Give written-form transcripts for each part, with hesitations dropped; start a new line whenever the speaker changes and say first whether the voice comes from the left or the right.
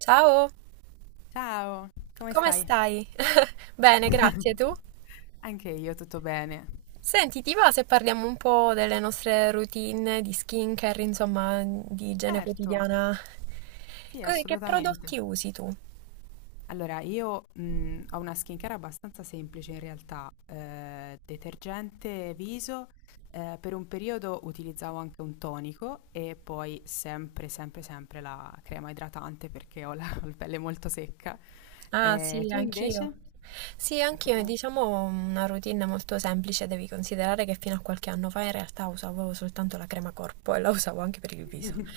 right: Ciao,
left: Ciao, come
right: come
left: stai?
right: stai? Bene, grazie, tu?
left: Anche io tutto bene.
right: Senti, ti va se parliamo un po' delle nostre routine di skincare, insomma, di igiene
left: Certo,
right: quotidiana?
left: sì,
right: Che
left: assolutamente.
right: prodotti usi tu?
left: Allora, io ho una skincare abbastanza semplice in realtà, detergente viso, per un periodo utilizzavo anche un tonico e poi sempre, sempre, sempre la crema idratante perché ho la, ho la pelle molto secca.
right: Ah,
left: Eh,
right: sì,
left: tu
right: anch'io.
left: invece?
right: Sì,
left: Anche
right: anch'io, è,
left: tu?
right: diciamo una routine molto semplice, devi considerare che fino a qualche anno fa in realtà usavo soltanto la crema corpo e la usavo anche per il viso.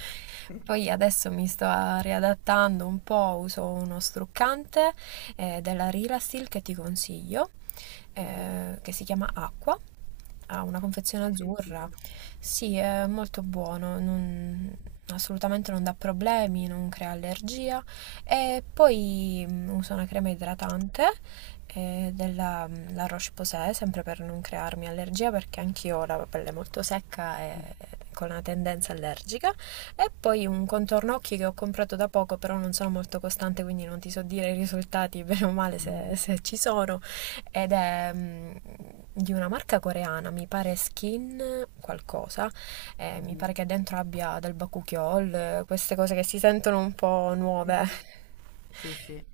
right: Poi adesso mi sto riadattando un po', uso uno struccante della Rilastil che ti consiglio,
left: Mhm.
right: che si chiama Acqua. Ha una confezione
left: Mai sentito?
right: azzurra. Sì, è molto buono, assolutamente non dà problemi, non crea allergia. E poi uso una crema idratante della La Roche-Posay, sempre per non crearmi allergia, perché anch'io ho la pelle molto secca e con una tendenza allergica. E poi un contorno occhi che ho comprato da poco, però non sono molto costante, quindi non ti so dire i risultati, bene o male, se ci sono. Ed è di una marca coreana, mi pare Skin qualcosa mi pare
left: Mhm.
right: che dentro abbia del bakuchiol, queste cose che si sentono un po' nuove.
left: Mh-mh. Sì, sì.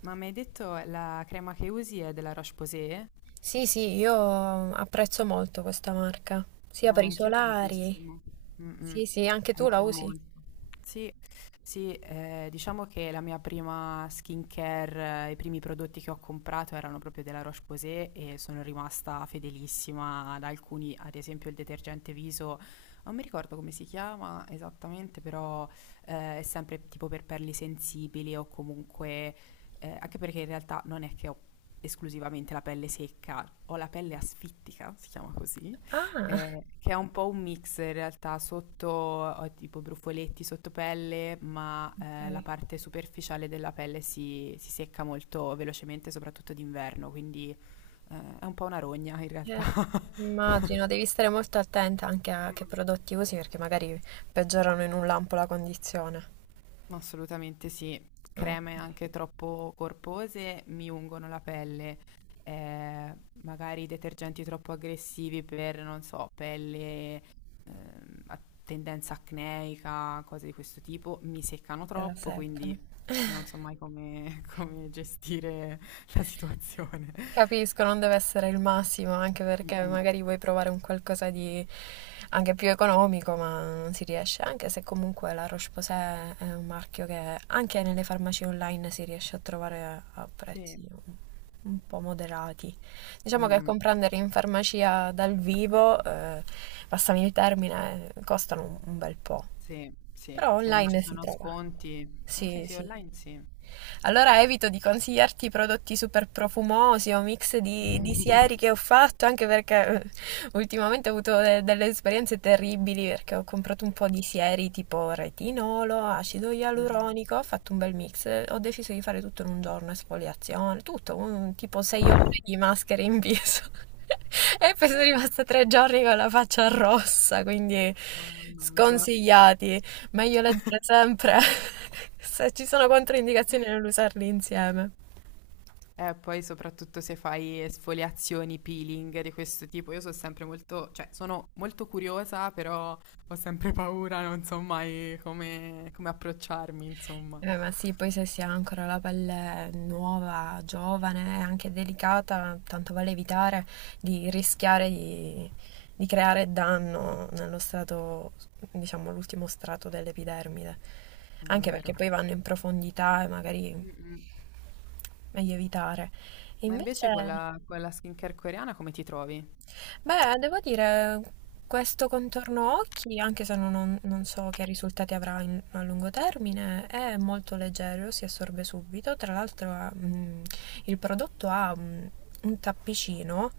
left: Ma mi hai detto la crema che usi è della Roche-Posay?
right: Sì, sì, io apprezzo molto questa marca, sia
left: Eh,
right: per i
left: anch'io
right: solari.
left: tantissimo. Mh-mh.
right: Sì, sì, anche tu la
left: Anch'io
right: usi.
left: molto. Sì, sì, diciamo che la mia prima skincare, i primi prodotti che ho comprato erano proprio della Roche-Posay e sono rimasta fedelissima ad alcuni, ad esempio il detergente viso, non mi ricordo come si chiama esattamente, però è sempre tipo per pelli sensibili o comunque, anche perché in realtà non è che ho esclusivamente la pelle secca, ho la pelle asfittica, si chiama così
right: Ah,
left: che è un po' un mix in realtà, sotto ho tipo brufoletti sotto pelle, ma la
right: ok.
left: parte superficiale della pelle si secca molto velocemente, soprattutto d'inverno, quindi è un po' una rogna in realtà.
right: Eh, immagino, devi stare molto attenta anche a che prodotti usi perché magari peggiorano in un lampo la condizione.
left: Assolutamente sì.
right: Ok.
left: Creme anche troppo corpose mi ungono la pelle. eh, Magari detergenti troppo aggressivi per, non so, pelle a tendenza acneica, cose di questo tipo, mi seccano
right: Gliela
left: troppo,
right: seccano.
left: quindi non so mai come, come gestire la situazione.
right: Capisco, non deve essere il massimo, anche
left: Mm,
right: perché
left: mm.
right: magari vuoi provare un qualcosa di anche più economico, ma non si riesce, anche se comunque la Roche-Posay è un marchio che anche nelle farmacie online si riesce a trovare a
left: Sì,
right: prezzi un po' moderati.
left: mm,
right: Diciamo che
left: mm.
right: comprandere in farmacia dal vivo, passami il termine, costano un bel po'.
left: Sì, sì,
right: Però
left: se non ci
right: online si
left: sono
right: trova.
left: sconti, ah, sì,
right: Sì,
left: sì,
right: sì.
left: online sì.
right: Allora evito di consigliarti prodotti super profumosi o mix di sieri che ho fatto, anche perché ultimamente ho avuto delle esperienze terribili perché ho comprato un po' di sieri tipo retinolo, acido
left: Ah,
right: ialuronico, ho fatto un bel mix, ho deciso di fare tutto in un giorno, esfoliazione, tutto, tipo 6 ore di maschere in viso. E poi sono rimasta 3 giorni con la faccia rossa, quindi
left: wow, non c'è.
right: sconsigliati. Meglio leggere sempre. Se ci sono controindicazioni nell'usarli insieme.
left: Poi soprattutto se fai esfoliazioni, peeling di questo tipo, io sono sempre molto, cioè sono molto curiosa, però ho sempre paura, non so mai come, come approcciarmi, insomma.
right: Ma sì, poi se si ha ancora la pelle nuova, giovane e anche delicata, tanto vale evitare di rischiare di creare danno nello strato, diciamo, l'ultimo strato dell'epidermide.
left: È
right: Anche perché
left: vero.
right: poi vanno in profondità e magari
left: Mm, mm.
right: meglio evitare.
left: Ma invece
right: Invece.
left: con la skincare coreana come ti trovi?
right: Beh, devo dire, questo contorno occhi, anche se non so che risultati avrà a lungo termine, è molto leggero, si assorbe subito. Tra l'altro, il prodotto ha un tappicino,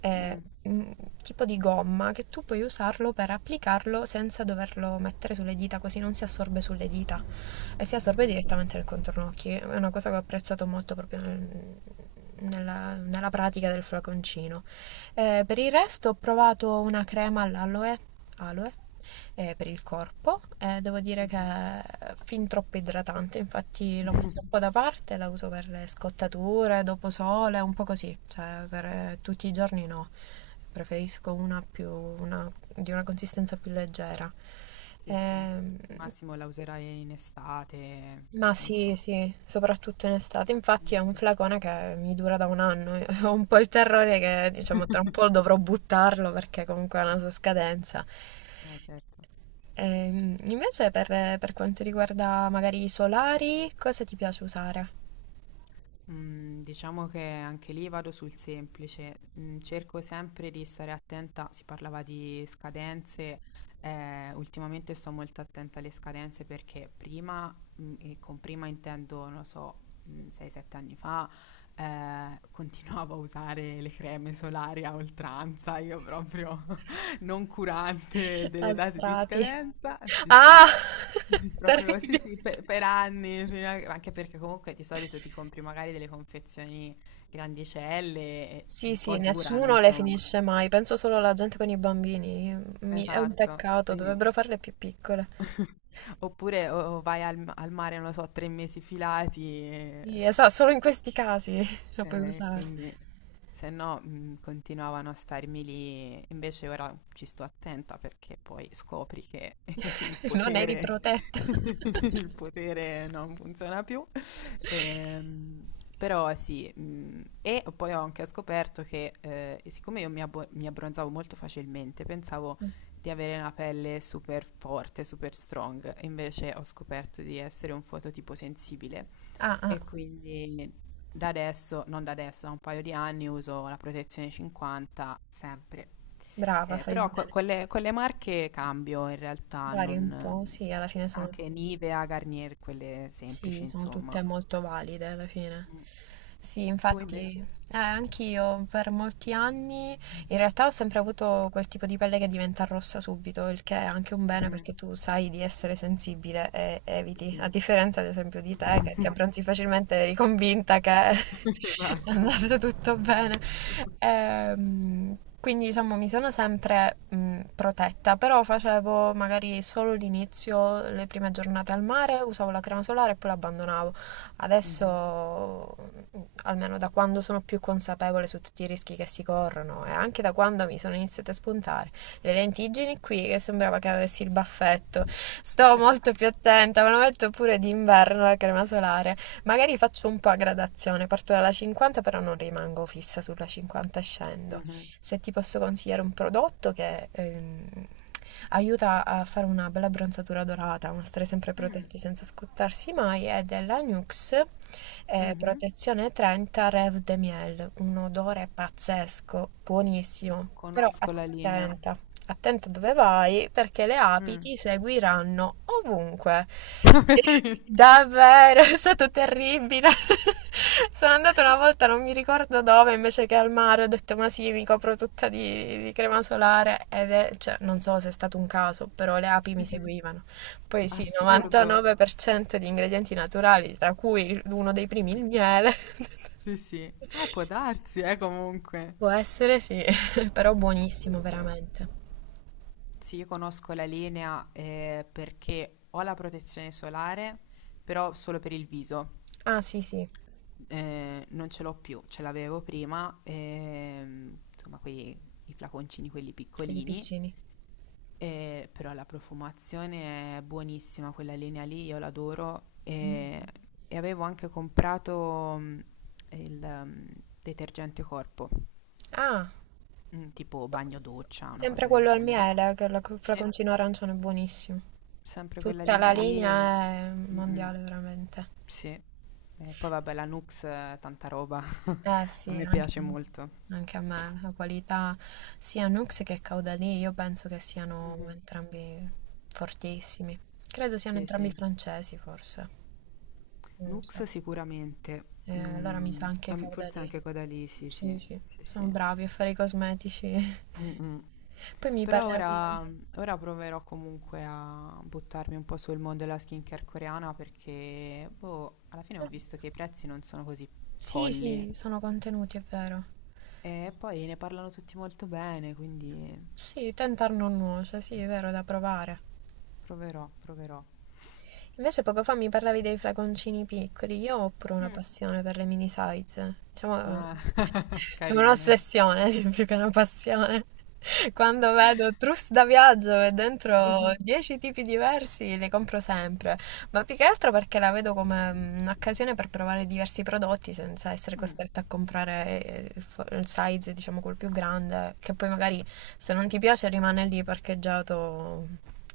right: eh,
left: Mm.
right: mm, tipo di gomma, che tu puoi usarlo per applicarlo senza doverlo mettere sulle dita, così non si assorbe sulle dita
left: Mm.
right: e si assorbe
left: Mhm,
right: direttamente nel contorno occhi. È una cosa che ho apprezzato molto proprio nella pratica del flaconcino. Per il resto ho provato una crema all'aloe, aloe, per il corpo. Devo dire che
left: mhm.
right: è fin troppo idratante, infatti l'ho messa un po' da parte, la uso per le scottature, dopo sole, un po' così, cioè per tutti i giorni no. Preferisco una di una consistenza più leggera.
left: Sì, sì.
right: Ehm,
left: Al massimo la userai in estate,
right: ma sì,
left: appunto.
right: sì, soprattutto in estate.
left: Mm,
right: Infatti è un
left: mm.
right: flacone che mi dura da 1 anno. Ho un po' il terrore che, diciamo, tra un po' dovrò buttarlo perché comunque ha una sua scadenza.
left: Certo.
right: Invece per quanto riguarda magari i solari, cosa ti piace usare?
left: Mm, diciamo che anche lì vado sul semplice, mm, cerco sempre di stare attenta, si parlava di scadenze, ultimamente sto molto attenta alle scadenze perché prima, e con prima intendo, non lo so, 6-7 anni fa, continuavo a usare le creme solari a oltranza, io proprio non curante delle
right: A
left: date di
right: strati.
left: scadenza, sì sì,
right: Ah!
left: proprio sì,
right: Terribile.
left: sì, per, anni, anche perché comunque di solito ti compri magari delle confezioni grandicelle, e
right: Sì,
left: un
right: sì,
left: po' durano,
right: nessuno le
left: insomma.
right: finisce mai, penso solo alla gente con i bambini. È un
left: Esatto,
right: peccato,
left: sì.
right: dovrebbero farle più piccole.
left: Oppure o vai al, al mare, non lo so, 3 mesi filati.
right: Sì, esatto, solo in questi casi la puoi usare.
left: Quindi se no continuavano a starmi lì, invece ora ci sto attenta perché poi scopri che il
right: Non eri
left: potere,
right: protetta.
left: il potere non funziona più. Ehm, però sì, e poi ho anche scoperto che siccome io mi, mi abbronzavo molto facilmente, pensavo di avere una pelle super forte, super strong, invece ho scoperto di essere un fototipo sensibile
right: Ah, ah,
left: e quindi da adesso, non da adesso, da un paio di anni uso la protezione 50 sempre.
right: brava, fai
left: Però
right: bene.
left: con le marche cambio in realtà,
right: Vari un po',
left: non,
right: sì, alla fine sono
left: anche Nivea, Garnier, quelle semplici,
right: sì, sono
left: insomma.
right: tutte molto valide alla fine.
left: Mm.
right: Sì,
left: Tu
right: infatti,
left: invece?
right: anch'io per molti anni
left: Mm.
right: in realtà ho sempre avuto quel tipo di pelle che diventa rossa subito, il che è anche un bene
left: Mhm,
right: perché tu sai di essere sensibile e
left: sì,
right: eviti, a
left: sì.
right: differenza ad esempio di te che ti abbronzi facilmente, eri convinta che
left: Esatto.
right: andasse tutto bene. Ehm, quindi diciamo mi sono sempre protetta, però facevo magari solo l'inizio, le prime giornate al mare, usavo la crema solare e poi l'abbandonavo.
left: Mhm.
right: Adesso, mh, almeno da quando sono più consapevole su tutti i rischi che si corrono e anche da quando mi sono iniziate a spuntare le lentiggini qui, che sembrava che avessi il baffetto, sto molto più attenta, me lo metto pure d'inverno la crema solare. Magari faccio un po' a gradazione, parto dalla 50 però non rimango fissa sulla 50 e scendo.
left: Mhm.
right: Se ti posso consigliare un prodotto che aiuta a fare una bella bronzatura dorata, ma stare sempre
left: Mm.
right: protetti senza scottarsi mai, è della Nux
left: Mhm.
right: Protezione 30 Rêve de Miel, un odore pazzesco, buonissimo, però
left: Conosco la linea.
right: attenta attento dove vai perché le api
left: Mm.
right: ti seguiranno ovunque.
left: Veramente.
right: Davvero, è stato terribile. Sono andata una volta, non mi ricordo dove, invece che al mare, ho detto ma sì, mi copro tutta di crema solare ed è, cioè, non so se è stato un caso, però le api mi
left: Mhm.
right: seguivano. Poi sì,
left: Assurdo.
right: 99% di ingredienti naturali, tra cui uno dei primi il miele.
left: Sì, sì. Può darsi, comunque.
right: Può essere sì, però buonissimo
left: Assurdo.
right: veramente.
left: Sì, io conosco la linea perché ho la protezione solare, però solo per il viso.
right: Ah sì sì.
left: Non ce l'ho più, ce l'avevo prima, insomma, quei, i flaconcini, quelli
right: Quelli
left: piccolini,
right: piccini.
left: però la profumazione è buonissima, quella linea lì, io l'adoro.
right: Mhm.
left: E avevo anche comprato il mm, detergente corpo.
right: Ah,
left: Tipo bagno doccia, una
right: sempre
left: cosa del
right: quello al
left: genere.
right: miele, che il
left: Sì,
right: flaconcino arancione è buonissimo.
left: sempre quella
right: Tutta la
left: linea lì. E-
right: linea è
left: Mh-mh.
right: mondiale veramente.
left: Sì. E poi vabbè, la Nux, tanta roba.
right: Eh
left: A
right: sì,
left: me
right: anche,
left: piace molto.
right: anche a me, la qualità sia Nux che Caudalie, io penso che siano
left: Mhm.
right: entrambi fortissimi. Credo siano
left: Sì,
right: entrambi
left: sì.
right: francesi, forse. Non
left: Nux
right: so.
left: sicuramente.
right: Allora mi sa
left: Mm,
right: anche
left: am- forse
right: Caudalie.
left: anche quella lì, sì, sì.
right: Sì, sì,
left: Sì,
right: sono
left: sì.
right: bravi a fare i cosmetici.
left: Mm-mm.
right: Poi mi
left: Però ora,
right: parlavi.
left: ora proverò comunque a buttarmi un po' sul mondo della skincare coreana perché, boh, alla fine ho visto che i prezzi non sono così
right: Sì,
left: folli.
right: sì, sono contenuti, è vero.
left: E poi ne parlano tutti molto bene, quindi
right: Sì, tentar non nuoce, sì, è vero, da provare.
left: proverò, proverò.
right: Invece poco fa mi parlavi dei flaconcini piccoli, io ho pure una
left: Mm.
right: passione per le mini size, diciamo
left: Ah,
right: è
left: carine.
right: un'ossessione più che una passione. Quando vedo trousse da viaggio e dentro 10 tipi diversi le compro sempre, ma più che altro perché la vedo come un'occasione per provare diversi prodotti senza essere
left: Mm.
right: costretta a comprare il size, diciamo, quel più grande, che poi magari se non ti piace rimane lì parcheggiato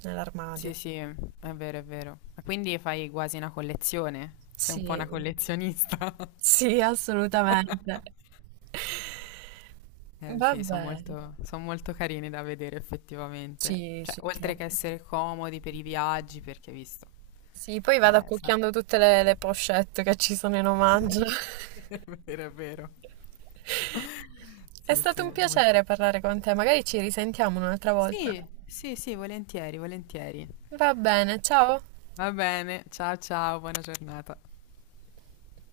right: nell'armadio.
left: Sì, sì, è vero, è vero. Ma quindi fai quasi una collezione? Sei un po'
right: Sì,
left: una collezionista?
right: sì, assolutamente.
left: Eh sì, sono
right: Vabbè,
left: molto, son molto carini da vedere effettivamente.
right: sì,
left: Cioè,
right: sì,
left: oltre che
right: troppo.
left: essere comodi per i viaggi, perché visto.
right: Sì, poi vado
left: Sa-
right: accucchiando tutte le pochette che ci sono in omaggio.
left: È vero, è vero.
right: È
left: Sì,
right: stato un
left: sì,
right: piacere
left: molto.
right: parlare con te, magari ci risentiamo un'altra volta.
left: Sì, sì, sì, volentieri, volentieri.
right: Va bene, ciao.
left: Va bene, ciao ciao, buona giornata.